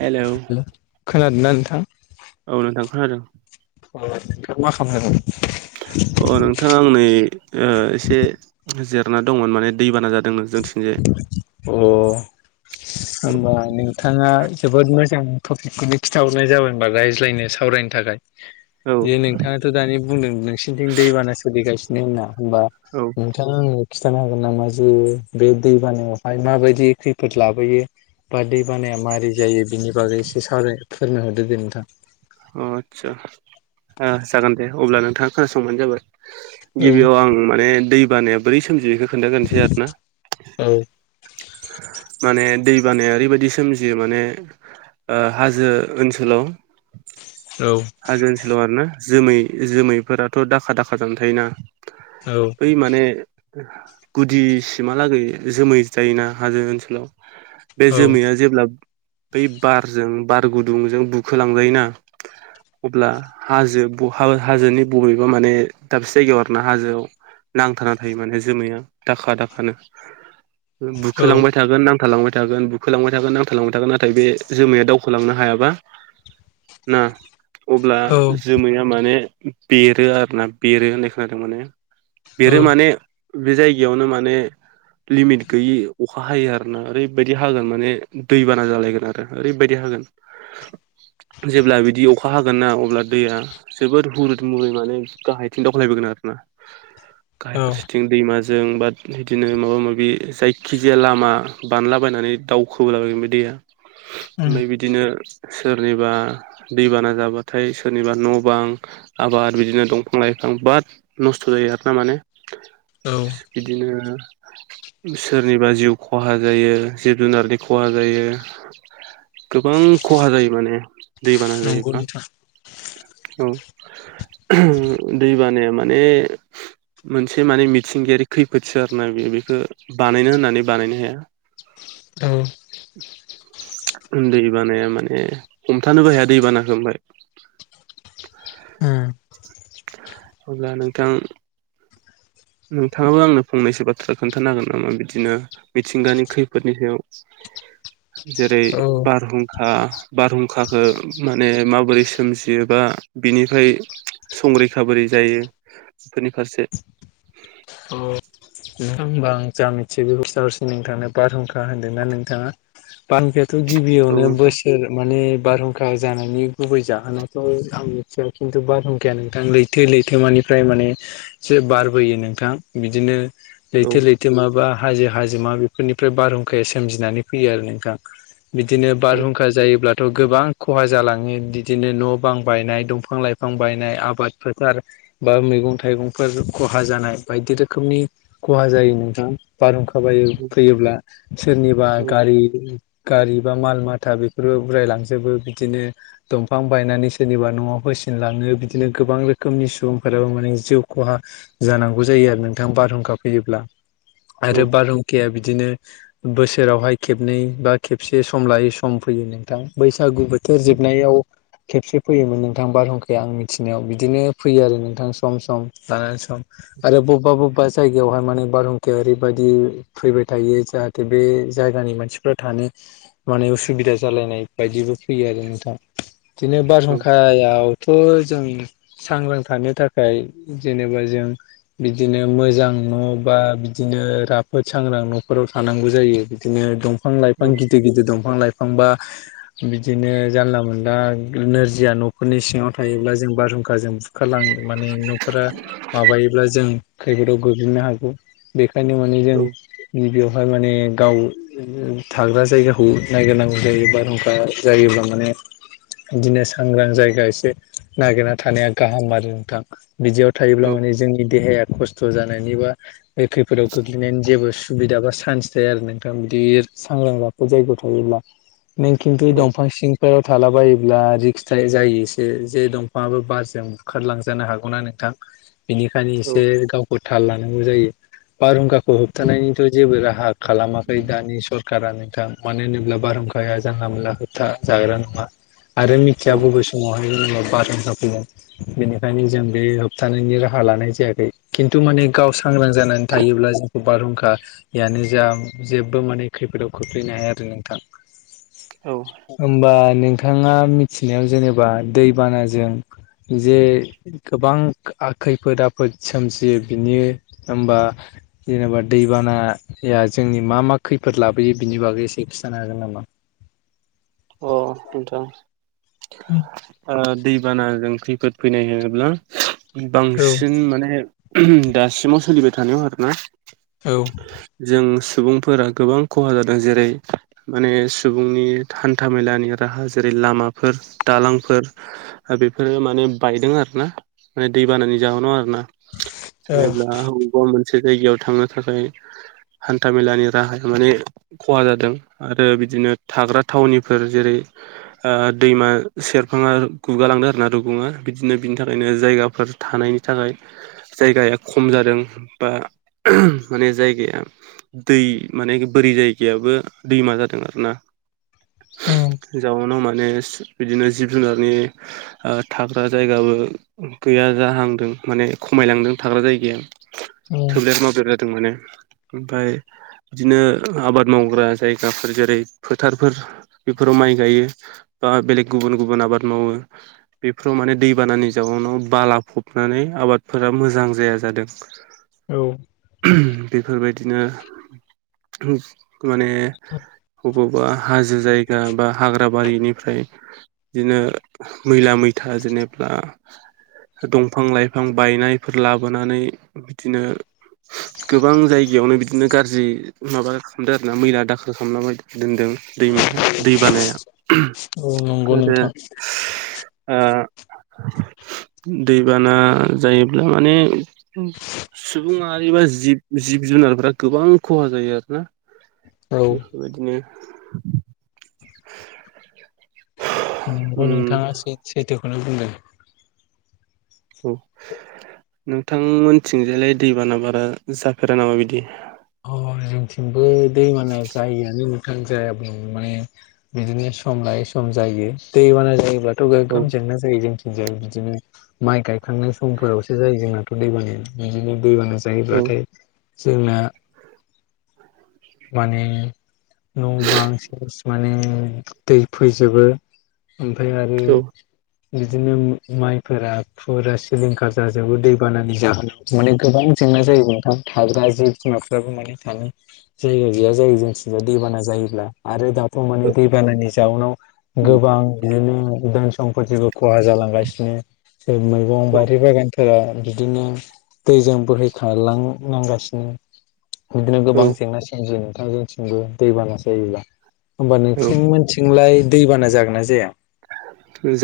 Hello. Hello खोनादोंना नोंथां? औ नोंथां खोनादों। [inaudible] अ नोंथाङा आं नै ओ एसे जिरायना दंमोन माने दैबाना जादोंना जोंथिंजाय। अ होमबा औ नोंथाङा जोबोद मोजां टपिकखौनो खिन्थाहरनाय जाबाय होनबा रायज्लायनो सा सावरायनो थाखाय। जे नोंथाङाथ' दानि बुंदों नोंसिरनिथिं दैबाना सोलिगासिनो होनना होमबा औ अ नोंथांनो खिन्थानो हागोन नामा जे बे दै बानायाव आरो माबायदि खैफोद लाबोयो बा दै बानाया मारै जायो बिनि बागै एसे सावराय फोरमाय हरदो दे नोंथां। अ आतसा जागोन दे अब्ला नोंथाङा खोनासंबानो जाबाय। औ गिबियाव आं माने दैबानाया बोरै सोमजियो बेखौ खोन्थागोनसै आरो ना। औ माने दै बानाया ओरैबादि सोमजियो माने हाजो ओनसोलाव औ हाजो ओनसोलाव आरोना जोमै जोमैफोराथ' दाखा दाखा जाना थायोना औ बै माने गुदिसिमहालागै जोमै जायोना हाजो ओनसोलाव बे औ जोमैया जेब्ला बै बारजों बार गुदुंजों बुखोलांजायोना अब्ला हाजो हाजोनि बबेबा माने दाबसे जायगायाव आरोना हाजोआव नांथारा थायो माने जोमैया दाखा दाखानो औ बुखोलांबाय थागोन नांथालांबाय थागोन बुखोलांबाय थागोन नांथालांबाय थागोन नाथाय बे जोमाया दावखोलांनो हायाबा ना अब्ला जोमैया माने बेरो आरोना बेरो होननाय खोनादों माने औ बेरो माने बे जायगायावनो माने लिमिट गैयि अखा हायो आरोना ओरैबायदि हागोन माने दैबाना जालायगोन आरो ओरैबायदि हागोन। जेब्ला बिदि अखा हागोन ना अब्ला दैया जोबोद हुरद मुरै माने गाहायथिं दावखलायबोगोन आरो ना। गाहाय औ फारसेथिं दैमाजों बा बिदिनो माबा माबि जायखि जाया लामा बानलाबायनानै दावखोबोलाबायगोन ओमफाय दैया नै बि दिनो सोरनिबा दैबाना जाबाथाय सोरनिबा न' बां आबाद बिदिनो दंफां लाइफां बिराद नस्थ' जायो आर ना माने। औ बिदिनो सोरनिबा जिउ खहा जायो जिब जुनारनि खहा जायो। गोबां खहा जायो माने दैबाना नंगौ जायोब्ला। नोंथां औ दैबानाया माने मोनसे माने मिथिंगायारि खैफोदसो आर ना बे बेखो बानायनो होननानै बानायनो हाया। औ दै बानाया माने हमथानोबो हाया दैबानाखो ओमफाय। उम अब्ला नोंथां नोंथाङाबो आंनो फंनैसो बाथ्रा खोन्थानो होन नामा बिदिनो मिथिंगानि खैफोदनि सायाव जेरै औ बारहुंखा बारहुंखखो माने माबोरै सोमजियोबा बिनिफ्राय संरैखा बोरै जायो बेफोरनि फारसे। नोंथां होमबा आं जा मिथि बे [unintelligible] हरसि नोंथांनो बारहुंखा होनदोंना नोंथाङा बारहुं थ' औ गिबियावनो नोंथां बोस सोर माने बारहुंखा जानायनि गुबै जाहोनाथ' आं मिथिया खिन्थु बारहुंखाया नोंथां लै थो लैथोमानिफ्राय माने एसे बारबोयो नोंथां बिदिनो औ लैथो लैथोमा बा हाजो हाजो मा बेफोरनिफ्राय बारहुंखाया सोमजिनानै फैयो आरो नोंथां। बिदिनो औ बारहुंखा जायोब्ला थ' गोबां खहा जालाङो बिदिनो न' बां बायनाय दंफां लाइफां बायनाय आबाद फोथार बा मैगं थाइगंफोर खहा जानाय बायदि रोखोमनि खहा जायो नोंथां बारहुंखा बायो फैयोब्ला सोरनिबा गारि गारि बा माल माथा बेफोरबो उरायलांजोबो बिदिनो दंफां बायनानै सोरनिबा न'आव होसिनलाङो बिदिनो गोबां रोखोमनि सुबुंफोराबो माने जिउ खहा जानांगौ जायो आरो नोंथां बारहुंखा फैयोब्ला औ आरो बारहुंखाया बिदिनो बोसोरावहाय खेबनै बा खेबसे सम लायै सम फैयो नोंथां बैसागु बो थोरजोबनायाव खेबसे फैयोमोन नोंथां बारहुंखाया आं मिथिनायाव बिदिनो फैयो आरो नोंथां सम सम लानानै सम। आरो बबेबा बबेबा जायगायावहाय माने बारहुंखाया ओरैबायदि फैबाय थायो जाहाथे बे जायगानि मानसिफ्रा थानो माने उसुबिदा जालायनाय बायदिबो फैयो आरो नोंथा बिदिनो औ बारहुंखायाव थ जों सांग्रां थानो थाखाय जेनेबा जों बिदिनो मोजां न' बा बिदिनो राफोद सांग्रां न'फोराव थानांगौ जायो बिदिनो दंफां दंफां लाइफां औ गिदिर गिदिर दंफां लाइफां बा बिदिनो जानला मोनला नोरजिया न'खरनि सिङाव थायोब्ला जों बारहुंखाजों सुखालां माने न'फोरा माबायोब्ला जों खैफोदाव गोग्लैनो हागौ बेखायनो माने जों गिबियावहाय माने गाव थाग्रा जायगाखौ नायगिरनांगौ जायो बारहुंखा जायोब्ला माने बिदिनो सांग्रां जायगा एसे नागिरना थानाया गाहाम आरो नोंथां। बिदियाव थायोब्ला माने जोंनि देहाया खस्थ' जानायनि बा बे खैदाव गोग्लैनायनि जेबो सुबिदा बा चान्स थाया आरो नोंथां बिदि सांग्रांफोर जायगायाव थायोब्ला नों खिन्थु दंफां सिं फोराव थालाबायोब्ला रिक्स थायो जायो एसे जे दंफांङाबो बारजों बुखारलांजानो हागौना नोंथां। बेनिखायनो एसे गावखौ थाल लानांगौ जायो बारहुंखाखौ होबथानायनिथ' जेबो राहा खालामाखै दानि सरखारा नोंथां मानो होनोब्ला बारहुंखाया जानला मोनला होबथा जाग्रा नङा। आरो औ मिथिया बबे स समावहाय जेनेबा बारहुंखा फैगोन बेनिखायनो जों बे होबथानायनि राहा लानाय जायाखै। खिन्थु माने गाव सांग्रां जानानै थायोब्ला जों बारहुंखायानो जा जेबो माने खैफोदाव खोख्लैनो हाया आरो नोंथां। ज औ। होमबा नोंथाङा मिथिनायाव जेनेबा दैबानाजों जे गोबां खैफोद आफोद सोमजियो बिनि होमबा जेनेबा दैबानाया जोंनि मा मा खैफोद लाबोयो बिनि बागै एसे खिन्थानो हागोन नामा? अ नोंथां ओ दैबानाजों खैफोद फैनाय होनोब्ला औ बांसिन माने दासिमाव सोलिबाय थानायाव आरो ना औ। जों सुबुंफोरा गोबां खहा जादों जेरै माने सुबुंनि हान्था मेलानि राहा जेरै लामाफोर दालांफोर बेफोरो माने बायदों आरोना माने दै बानानि जाहोनाव आरोना। जेनेबा बबेबा मोनसे जायगायाव थांनो थाखाय हान्था मेलानि राहाया माने खहा जादों आरो बिदिनो थाग्रा थावनिफोर जेरै ओ दैमा सेरफाङा गुगालांङो आरोना रुगुङा बिदिनो बिनि थाखायनो जायगाफोर थानायनि थाखाय जायगाया खम जादों बा माने जायगाया दै माने बोरि जायगायाबो दैमा जादों आरो ना। जाउनाव माने बिदिनो जिब जुनारनि ओ थाग्रा जायगाबो गैया जाहांदों माने खमायलांदों थाग्रा जायगाया। [unintelligible] औ ओमफ्राय बिदिनो आबाद मावग्रा जायगाफोर जेरै फोथार बे बेफोराव माइ गायो बा बेलेग गुबुन गुबुन आबाद मावो बेफोराव माने दैबानानि जाउनाव बाला फबनानै आबादफोरा मोजां जाया जादों ब औ। बेफोरबायदिनो माने बबेबा हाजो जायगा बा हाग्रा ग्राबारिनिफ्राय बिदिनो मैला मैथा जेनेबा दंफां लाइफां बायनायफोर लाबोनानै बिदिनो गोबां जायगायावनो बिदि बिदिनो गाज्रि माबा खालामदों आर ना मैला दाखोर खालामना दोनदों दैमाया दै बानाया औ नंगौ आरो नोंथां। दैबाना जायोब्ला माने सुबुंमाहारिबा जिब जिब जुनारफोरा गोबां खहा जायो आरो ना औ बेफोरबायदिनो नंगौ उम नोंथाङाै सैथोखौनो बुंदों औ नोंथांमोनथिंजायलाय दैबाना बारा जाफेरा नामा बिदि अ जोंथिंबो दैमाना जायआानो मोथां जायाब्ला माने बिदिनो सम लायै सम जायो दैबाना जायोब्लाथ' औ गोगोम जेंना जायो जों ज बिदिनो माइ गायखांनाय समफोरावसो जायो जोंनाथ' दैबान बिदिनो दैबा औ जायोब्लाथाय जोंना माने न' बांसिन माने दै फैजोबो ओमफ्राय आरो औ बिदिनो माइफोरा फुरा सिलिंखार जाजोबो दैबानानि जाहोनाव माने गोबां जेंना जायो नोंथां थाग्रा जिे बिमाफ्राबो माने थानो जायगा गैया जायो जोंथिं दैबाना जायोब्ला आरो दाथ' माने दैबानानि जाउनाव गोबां बिदिनो धोन सम्पतखौ खहा जालांगासिनो ज मैगं बारि बागान फोर बिदिनो दैजों बोहैखालांनांगासिनो बिदिनो औ गोबां जेंनासिें ज नोंथां जथिंबो दैबाना जायोब्ला होमबा औ नोंसिनिथि सिथिंलाय दैबाना जागोन ना जाया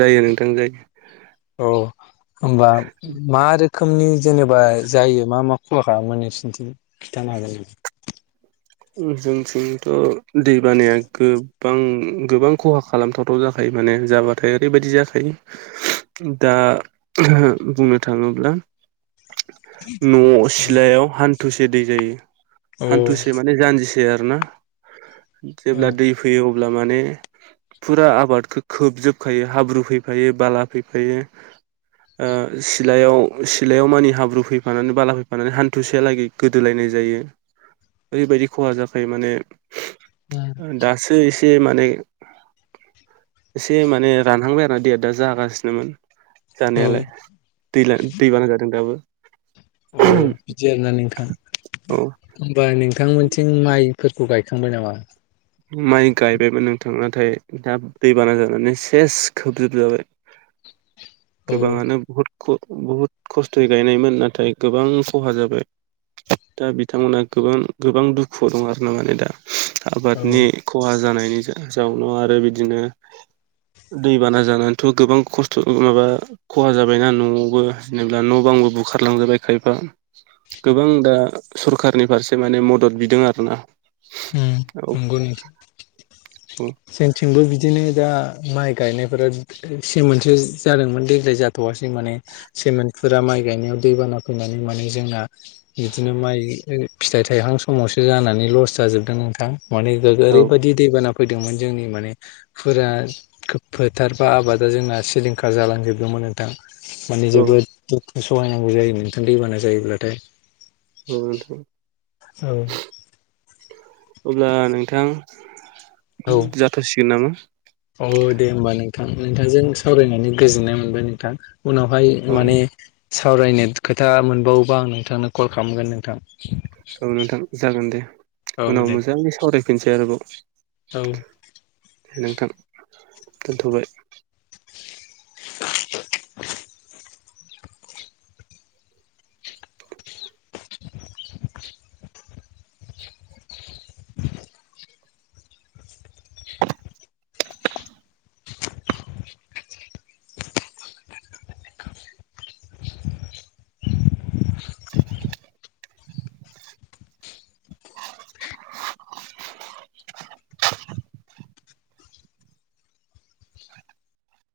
जायो नोंथां जायो अ होमबा म आरो रोखोमनि जेनेबा जायो मा मा खुवाख मोनै फिन्थिनो खिन्थानो हागोन जोंथिंथ' दै बानाया गोबां गोबां खहा खालामथावथाव जाखायो माने जाबाथाय ओरैबायदि जाखायो दा बुंनो थाङोब्ला [inaudible] न' सिलायाव हान्थुसे दै जायो औ हान्थुसे मे जानजिसै आरो ना औ जेब्ला दै फैयो अब्ला माने फुरा आबादखौ खोबजोबखायो हाब्रु फैफायो बाला फैफायो सिलायाव सिलायाव मानि हाब्रु फैफानानै बाला फैफानानै हान्थुसेयालागै गोदोलायनाय जायो ओरैबायदि खहा जाखायो माने दासो एसे माने एसे माने रानहांबाय आरोा दैया दा जागासिनोमोन औ जानायालाय दै दैबाना जादों दाबो औ बिदि आरोना नोंथाङा औ होमबा नोंथांमोनथिं माइफोरखौ गायखांबाय नामा माइ गायबायमोन नोंथां नाथाय दा दैबाना जानानै सेस खोबजोबजाबाय। औ गोबांङानो बुहुत ख' बुहुत खस्थ'यै गायनायमोन नाथाय गोबां ख'हा जाबाय। दा बिथांमोनहा गोबां गोबां दुखु दं आरो ना माने दा औ आबादनि ख'हा जानायनि जा जाउनाव आरो बिदिनो दैबाना जानानैथ' गोबां खस्थ' ओ माबा ख'हा जाबायना न'आवबो जेनोबा न' बांबो बुखारलांजाबाय खायफा। गोबां दा सरखारारनि फारसे माने मदद बिदों आरोना औ नंगौ न जोंथिंबो बिदिनो दा माइ गायनायफोरा सेमोनसो जा जादोंमोन देग्लाय जाथ'वासै माने। सेमोनदफुरा माइ गायनायाव दैबाना फैनानै माने जोंना बिदिनो माइ ओ फिथाइ थाइहां समावसो आनानै जानानै लस जाजोबदों नोंथां माने औ ओरैबायदि दैबाना फैदोंमोन जोंनि माने फोरा फोथार बा आबादा जोंना सिलिंखार जालांजोबदोंमोन नोंथां। माने औ जोबोद दुखु सहायनांगौ जायो नोंथां दैबाना जायोब्लाथाय। ओ नोंथां। औ। अब्ला नोंथां ओम जाथ'सिगोन नामा। अ' दे होमबा नोंथां नोंथांजों सावरायनानै गोजोननाय मोनबाय नोंथां। उनावहाय औ माने सावरायनो खोथा मोनबावोबा आं नोंथांनो कल खालामगोन नोंथां। औ नोंथां जागोन दे औ उनाव दे मोजांङै सावरायफिनसै आरोबाव। औ। नोंथां दोनथ'बाय।